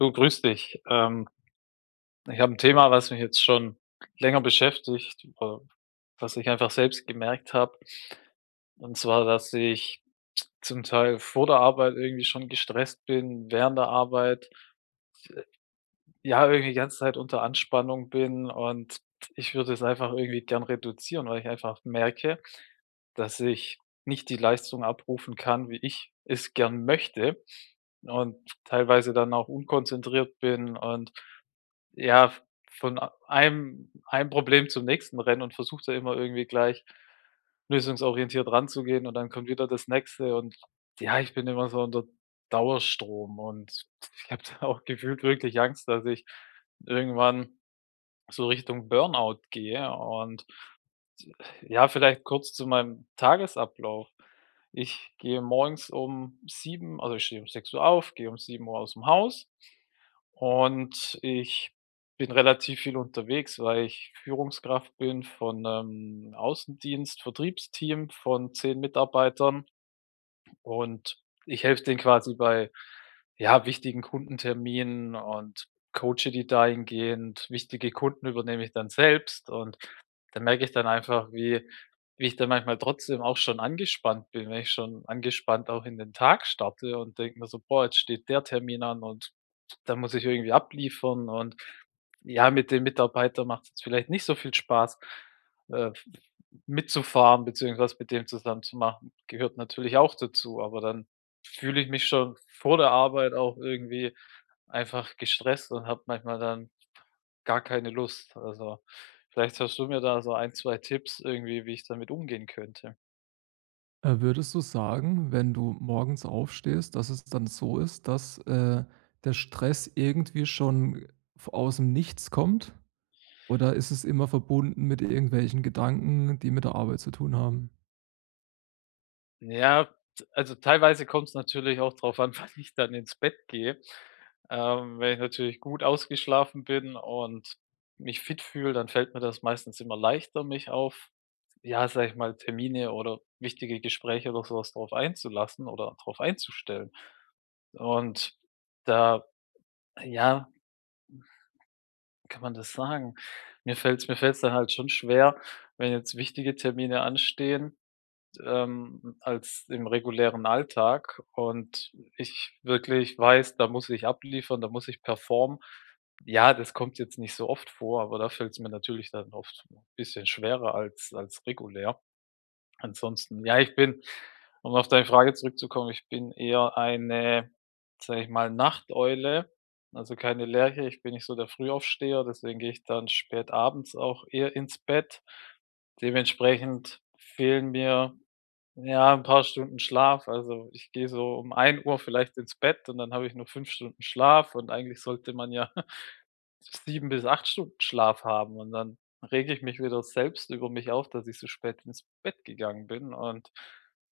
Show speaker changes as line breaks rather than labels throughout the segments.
Du, grüß dich. Ich habe ein Thema, was mich jetzt schon länger beschäftigt, was ich einfach selbst gemerkt habe. Und zwar, dass ich zum Teil vor der Arbeit irgendwie schon gestresst bin, während der Arbeit, ja, irgendwie die ganze Zeit unter Anspannung bin, und ich würde es einfach irgendwie gern reduzieren, weil ich einfach merke, dass ich nicht die Leistung abrufen kann, wie ich es gern möchte, und teilweise dann auch unkonzentriert bin und ja, von a einem einem Problem zum nächsten rennen und versucht da immer irgendwie gleich lösungsorientiert ranzugehen, und dann kommt wieder das Nächste, und ja, ich bin immer so unter Dauerstrom und ich habe da auch gefühlt wirklich Angst, dass ich irgendwann so Richtung Burnout gehe, und ja, vielleicht kurz zu meinem Tagesablauf. Ich gehe morgens um 7, also ich stehe um 6 Uhr auf, gehe um 7 Uhr aus dem Haus und ich bin relativ viel unterwegs, weil ich Führungskraft bin von 'nem Außendienst Vertriebsteam von 10 Mitarbeitern, und ich helfe denen quasi bei, ja, wichtigen Kundenterminen und coache die dahingehend. Wichtige Kunden übernehme ich dann selbst, und da merke ich dann einfach, wie ich dann manchmal trotzdem auch schon angespannt bin, wenn ich schon angespannt auch in den Tag starte und denke mir so: „Boah, jetzt steht der Termin an und da muss ich irgendwie abliefern und ja, mit dem Mitarbeiter macht's jetzt vielleicht nicht so viel Spaß, äh, mitzufahren beziehungsweise mit dem zusammen zu machen." Gehört natürlich auch dazu, aber dann fühle ich mich schon vor der Arbeit auch irgendwie einfach gestresst und habe manchmal dann gar keine Lust. Also, vielleicht hast du mir da so ein 2 Tipps irgendwie, wie ich damit umgehen könnte.
Würdest du sagen, wenn du morgens aufstehst, dass es dann so ist, dass, der Stress irgendwie schon v aus dem Nichts kommt? Oder ist es immer verbunden mit irgendwelchen Gedanken, die mit der Arbeit zu tun haben?
Ja, t also, teilweise kommt es natürlich auch darauf an, wann ich dann ins Bett gehe. Wenn ich natürlich gut ausgeschlafen bin und mich fit fühle, dann fällt mir das meistens immer leichter, mich auf, ja, sage ich mal, Termine oder wichtige Gespräche oder sowas was drauf einzulassen oder drauf einzustellen. Und da, ja, kann man das sagen? Mir fällt's dann halt schon schwer, wenn jetzt wichtige Termine anstehen, als im regulären Alltag, und ich wirklich weiß, da muss ich abliefern, da muss ich performen. Ja, das kommt jetzt nicht so oft vor, aber da fällt's mir natürlich dann oft 'n bisschen schwerer als regulär. Ansonsten, ja, ich bin um auf deine Frage zurückzukommen, ich bin eher eine, sag ich mal, Nachteule, also keine Lerche. Ich bin nicht so der Frühaufsteher, deswegen gehe ich dann spät abends auch eher ins Bett. Dementsprechend fehlen mir, ja, ein paar Stunden Schlaf. Also, ich gehe so um 1 Uhr vielleicht ins Bett und dann habe ich nur 5 Stunden Schlaf, und eigentlich sollte man ja 7 bis 8 Stunden Schlaf haben, und dann rege ich mich wieder selbst über mich auf, dass ich so spät ins Bett gegangen bin, und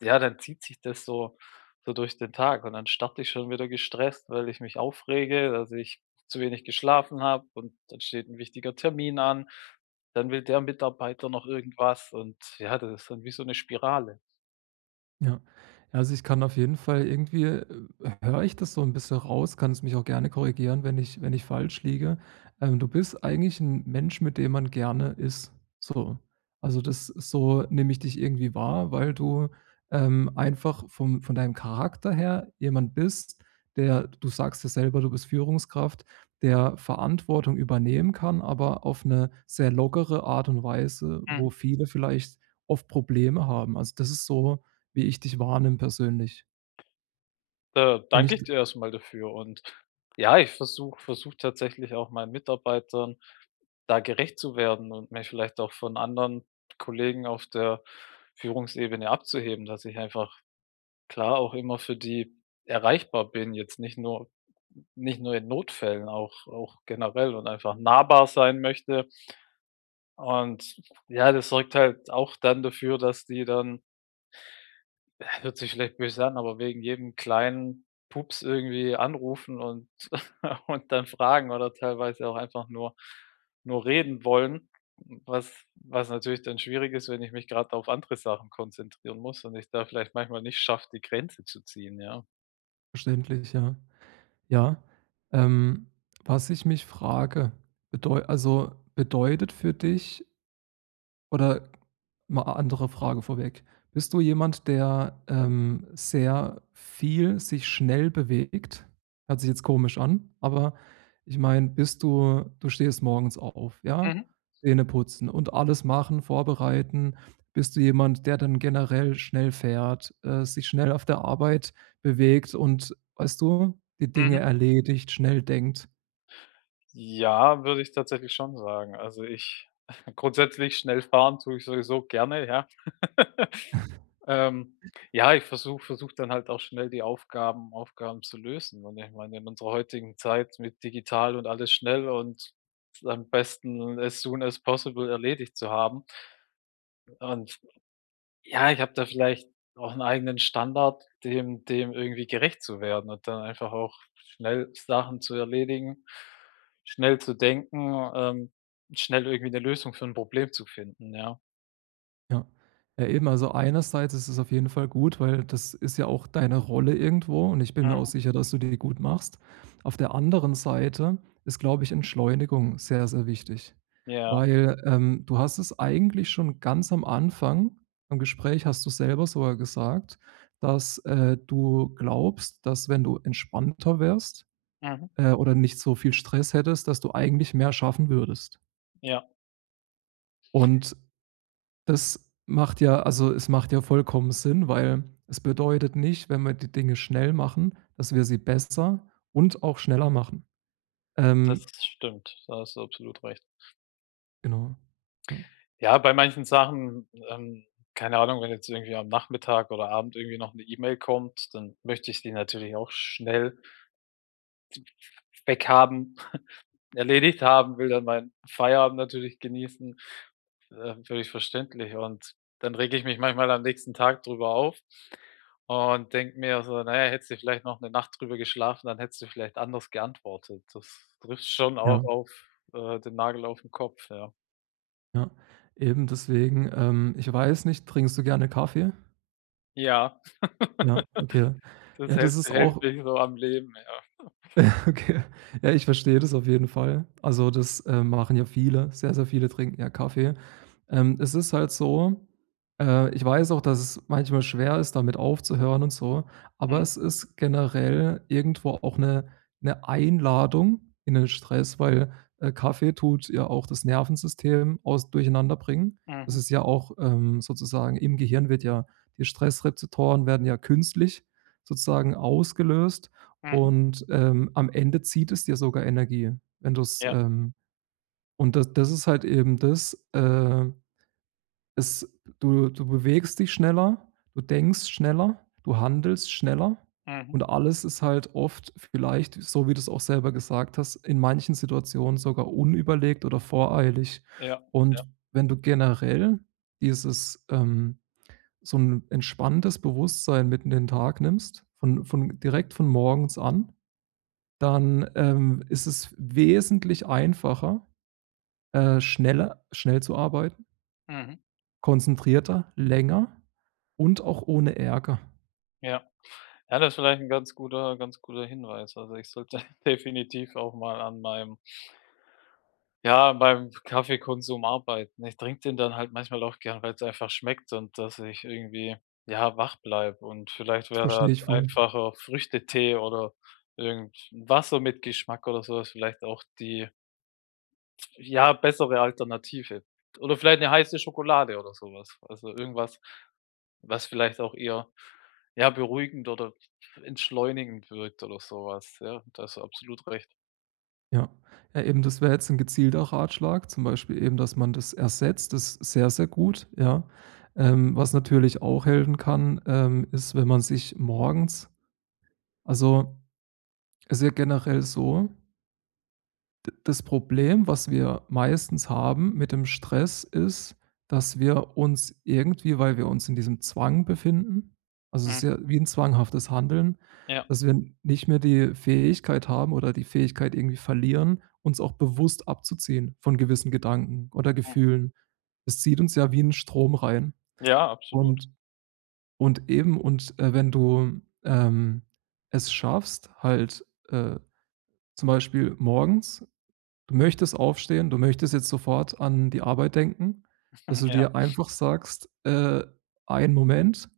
ja, dann zieht sich das so durch den Tag, und dann starte ich schon wieder gestresst, weil ich mich aufrege, dass ich zu wenig geschlafen habe, und dann steht ein wichtiger Termin an. Dann will der Mitarbeiter noch irgendwas, und ja, das ist dann wie so eine Spirale.
Ja. Also, ich kann auf jeden Fall irgendwie, höre ich das so ein bisschen raus, kannst mich auch gerne korrigieren, wenn ich wenn ich falsch liege. Du bist eigentlich ein Mensch, mit dem man gerne ist, so. Also, das ist so nehme ich dich irgendwie wahr, weil du, einfach vom von deinem Charakter her jemand bist, der du sagst ja selber, du bist Führungskraft, der Verantwortung übernehmen kann, aber auf eine sehr lockere Art und Weise,
Mhm.
wo viele vielleicht oft Probleme haben. Also, das ist so wie ich dich wahrnehme persönlich.
Da
Bin
danke
ich
ich dir erstmal dafür, und ja, ich versuche tatsächlich auch meinen Mitarbeitern da gerecht zu werden und mich vielleicht auch von anderen Kollegen auf der Führungsebene abzuheben, dass ich einfach klar auch immer für die erreichbar bin, jetzt nicht nur in Notfällen, auch generell und einfach nahbar sein möchte. Und ja, das sorgt halt auch dann dafür, dass die dann hört sich vielleicht böse an, aber wegen jedem kleinen Pups irgendwie anrufen und und dann fragen oder teilweise auch einfach nur reden wollen, was natürlich dann schwierig ist, wenn ich mich gerade auf andere Sachen konzentrieren muss und ich da vielleicht manchmal nicht schaffe, die Grenze zu ziehen, ja.
verständlich, ja. Ja, ähm, was ich mich frage, bedeu also bedeutet für dich. Oder mal a andere Frage vorweg. Bist du jemand, der, sehr viel sich schnell bewegt? Hört sich jetzt komisch an, aber ich meine, bist du du stehst morgens auf, ja?
Mhm,
Zähne putzen und alles machen, vorbereiten. Bist du jemand, der dann generell schnell fährt, sich schnell auf der Arbeit bewegt und, weißt du, die Dinge
mhm.
erledigt, schnell denkt?
Ja, würde ich tatsächlich schon sagen. Also, ich grundsätzlich schnell fahren tue ich sowieso gerne, ja. Ähm, ja, ich versuche dann halt auch schnell die Aufgaben zu lösen. Und ich meine, in unserer heutigen Zeit mit digital und alles schnell und am besten as soon as possible erledigt zu haben. Und ja, ich habe da vielleicht auch einen eigenen Standard, dem irgendwie gerecht zu werden und dann einfach auch schnell Sachen zu erledigen, schnell zu denken, schnell irgendwie eine Lösung für ein Problem zu finden, ja.
Ja. Ja, eben, also einerseits ist es auf jeden Fall gut, weil das ist ja auch deine Rolle irgendwo und ich bin mir
Mhm,
auch sicher, dass du die gut machst. Auf der anderen Seite ist, glaube ich, Entschleunigung sehr, sehr wichtig,
ja,
weil, du hast es eigentlich schon ganz am Anfang im Gespräch hast du selber sogar gesagt, dass, du glaubst, dass wenn du entspannter wärst,
mhm,
äh, oder nicht so viel Stress hättest, dass du eigentlich mehr schaffen würdest.
ja,
Und das macht ja also, es macht ja vollkommen Sinn, weil es bedeutet nicht, wenn wir die Dinge schnell machen, dass wir sie besser und auch schneller machen.
das
Ähm,
stimmt. Da hast du absolut recht.
genau. Ja,
Ja, bei manchen Sachen, keine Ahnung, wenn jetzt irgendwie am Nachmittag oder Abend irgendwie noch eine E-Mail kommt, dann möchte ich die natürlich auch schnell weghaben, erledigt haben, will dann meinen Feierabend natürlich genießen, völlig verständlich. Und dann rege ich mich manchmal am nächsten Tag drüber auf und denke mir so: „Naja, hättest du vielleicht noch eine Nacht drüber geschlafen, dann hättest du vielleicht anders geantwortet." Das trifft schon auch
ja,
auf, den Nagel auf den Kopf, ja.
ja. Eben deswegen, ich weiß nicht, trinkst du gerne Kaffee?
Ja.
Ja, okay.
Das
Ja, das
hält
ist
hält
auch
mich so am Leben, ja.
okay. Ja, ich verstehe das auf jeden Fall. Also, das, machen ja viele. Sehr, sehr viele trinken ja Kaffee. Es ist halt so, ich weiß auch, dass es manchmal schwer ist, damit aufzuhören und so, aber
Mhm,
es ist generell irgendwo auch eine Einladung in den Stress, weil, Kaffee tut ja auch das Nervensystem aus durcheinander bringen. Das
mhm,
ist ja auch, sozusagen im Gehirn wird ja die Stressrezeptoren werden ja künstlich sozusagen ausgelöst
mhm,
und, am Ende zieht es dir sogar Energie, wenn du's,
ja,
und das ist halt eben das, es Du bewegst dich schneller, du denkst schneller, du handelst schneller
mhm,
und alles ist halt oft vielleicht, so wie du es auch selber gesagt hast, in manchen Situationen sogar unüberlegt oder voreilig.
ja, ja,
Und wenn du generell dieses, ähm so ein entspanntes Bewusstsein mit in den Tag nimmst, von direkt von morgens an dann, ist es wesentlich einfacher, schnell zu arbeiten,
mhm,
konzentrierter, länger und auch ohne Ärger.
ja. Ja, das ist vielleicht ein ganz guter Hinweis. Also, ich sollte definitiv auch mal an meinem ja, beim Kaffeekonsum arbeiten. Ich trinke den dann halt manchmal auch gern, weil es einfach schmeckt, und dass ich irgendwie, ja, wach bleibe, und vielleicht
Das
wäre da
verstehe ich
'n
voll.
einfacher Früchtetee oder irgend 'n Wasser mit Geschmack oder so was vielleicht auch die ja, bessere Alternative. Oder vielleicht eine heiße Schokolade oder sowas. Also, irgendwas, was vielleicht auch eher, ja, beruhigend oder entschleunigend wirkt oder sowas. Ja, da hast du absolut recht.
Ja. Ja, eben, das wäre jetzt ein gezielter Ratschlag, zum Beispiel eben, dass man das ersetzt, das ist sehr, sehr gut, ja. Was natürlich auch helfen kann, ist, wenn man sich morgens also, es ist ja generell so, D das Problem, was wir meistens haben mit dem Stress, ist, dass wir uns irgendwie, weil wir uns in diesem Zwang befinden also, es ist
Mhm.
ja wie ein zwanghaftes Handeln,
Ja.
dass wir nicht mehr die Fähigkeit haben oder die Fähigkeit irgendwie verlieren, uns auch bewusst abzuziehen von gewissen Gedanken oder
Mhm.
Gefühlen. Es zieht uns ja wie 'n Strom rein.
Ja, absolut.
Und und eben und, wenn du, es schaffst, halt, äh, zum Beispiel morgens. Du möchtest aufstehen, du möchtest jetzt sofort an die Arbeit denken, dass du
Ja,
dir einfach sagst: Einen Moment,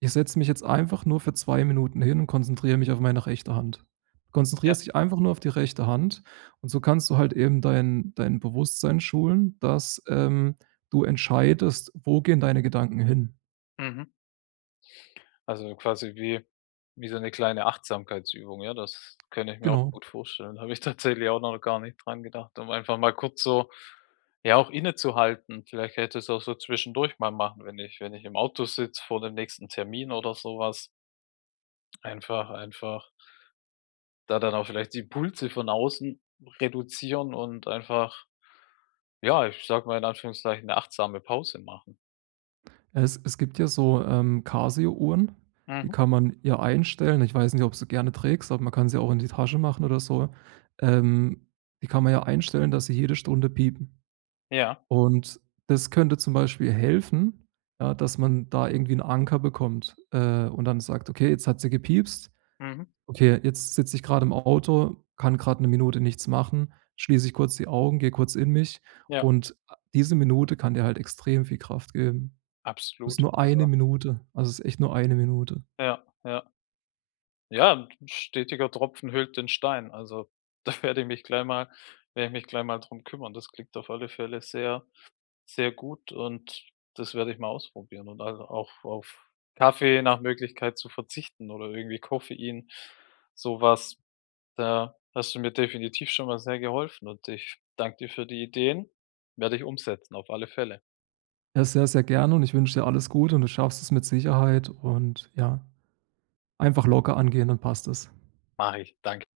ich setze mich jetzt einfach nur für 2 Minuten hin und konzentriere mich auf meine rechte Hand.“ Du
ja.
konzentrierst dich einfach nur auf die rechte Hand und so kannst du halt eben dein Bewusstsein schulen, dass, du entscheidest, wo gehen deine Gedanken hin.
Mhm. Also, quasi wie so eine kleine Achtsamkeitsübung, ja? Das könnte ich mir auch
Genau.
gut vorstellen. Da habe ich tatsächlich auch noch gar nicht dran gedacht, um einfach mal kurz so, ja, auch innezuhalten. Vielleicht hätte ich es auch so zwischendurch mal machen, wenn ich im Auto sitze vor dem nächsten Termin oder sowas. Einfach da dann auch vielleicht die Impulse von außen reduzieren und einfach, ja, ich sag mal in Anführungszeichen, 'ne achtsame Pause machen.
Es gibt ja so, Casio-Uhren, die
Mhm.
kann man ja einstellen. Ich weiß nicht, ob du sie gerne trägst, aber man kann sie auch in die Tasche machen oder so. Ähm, Die kann man ja einstellen, dass sie jede Stunde piepen.
Ja.
Und das könnte zum Beispiel helfen, ja, dass man da irgendwie 'n Anker bekommt, und dann sagt: „Okay, jetzt hat sie gepiepst.
Mhm.
Okay, jetzt sitze ich gerade im Auto, kann gerade eine Minute nichts machen, schließe ich kurz die Augen, gehe kurz in mich.“
Ja,
Und diese Minute kann dir halt extrem viel Kraft geben. Das ist
absolut.
nur eine
Also,
Minute. Also, es ist echt nur eine Minute.
ja, ja. Ja, 'n stetiger Tropfen höhlt den Stein. Also, da werde ich mich gleich mal drum kümmern. Das klingt auf alle Fälle sehr, sehr gut, und das werde ich mal ausprobieren und also auch auf Kaffee nach Möglichkeit zu verzichten oder irgendwie Koffein, so was. Da hast du mir definitiv schon mal sehr geholfen, und ich danke dir für die Ideen. Werde ich umsetzen, auf alle Fälle.
Ja, sehr, sehr gerne und ich wünsche dir alles Gute und du schaffst es mit Sicherheit und ja, einfach locker angehen, dann passt es.
Mache ich. Danke.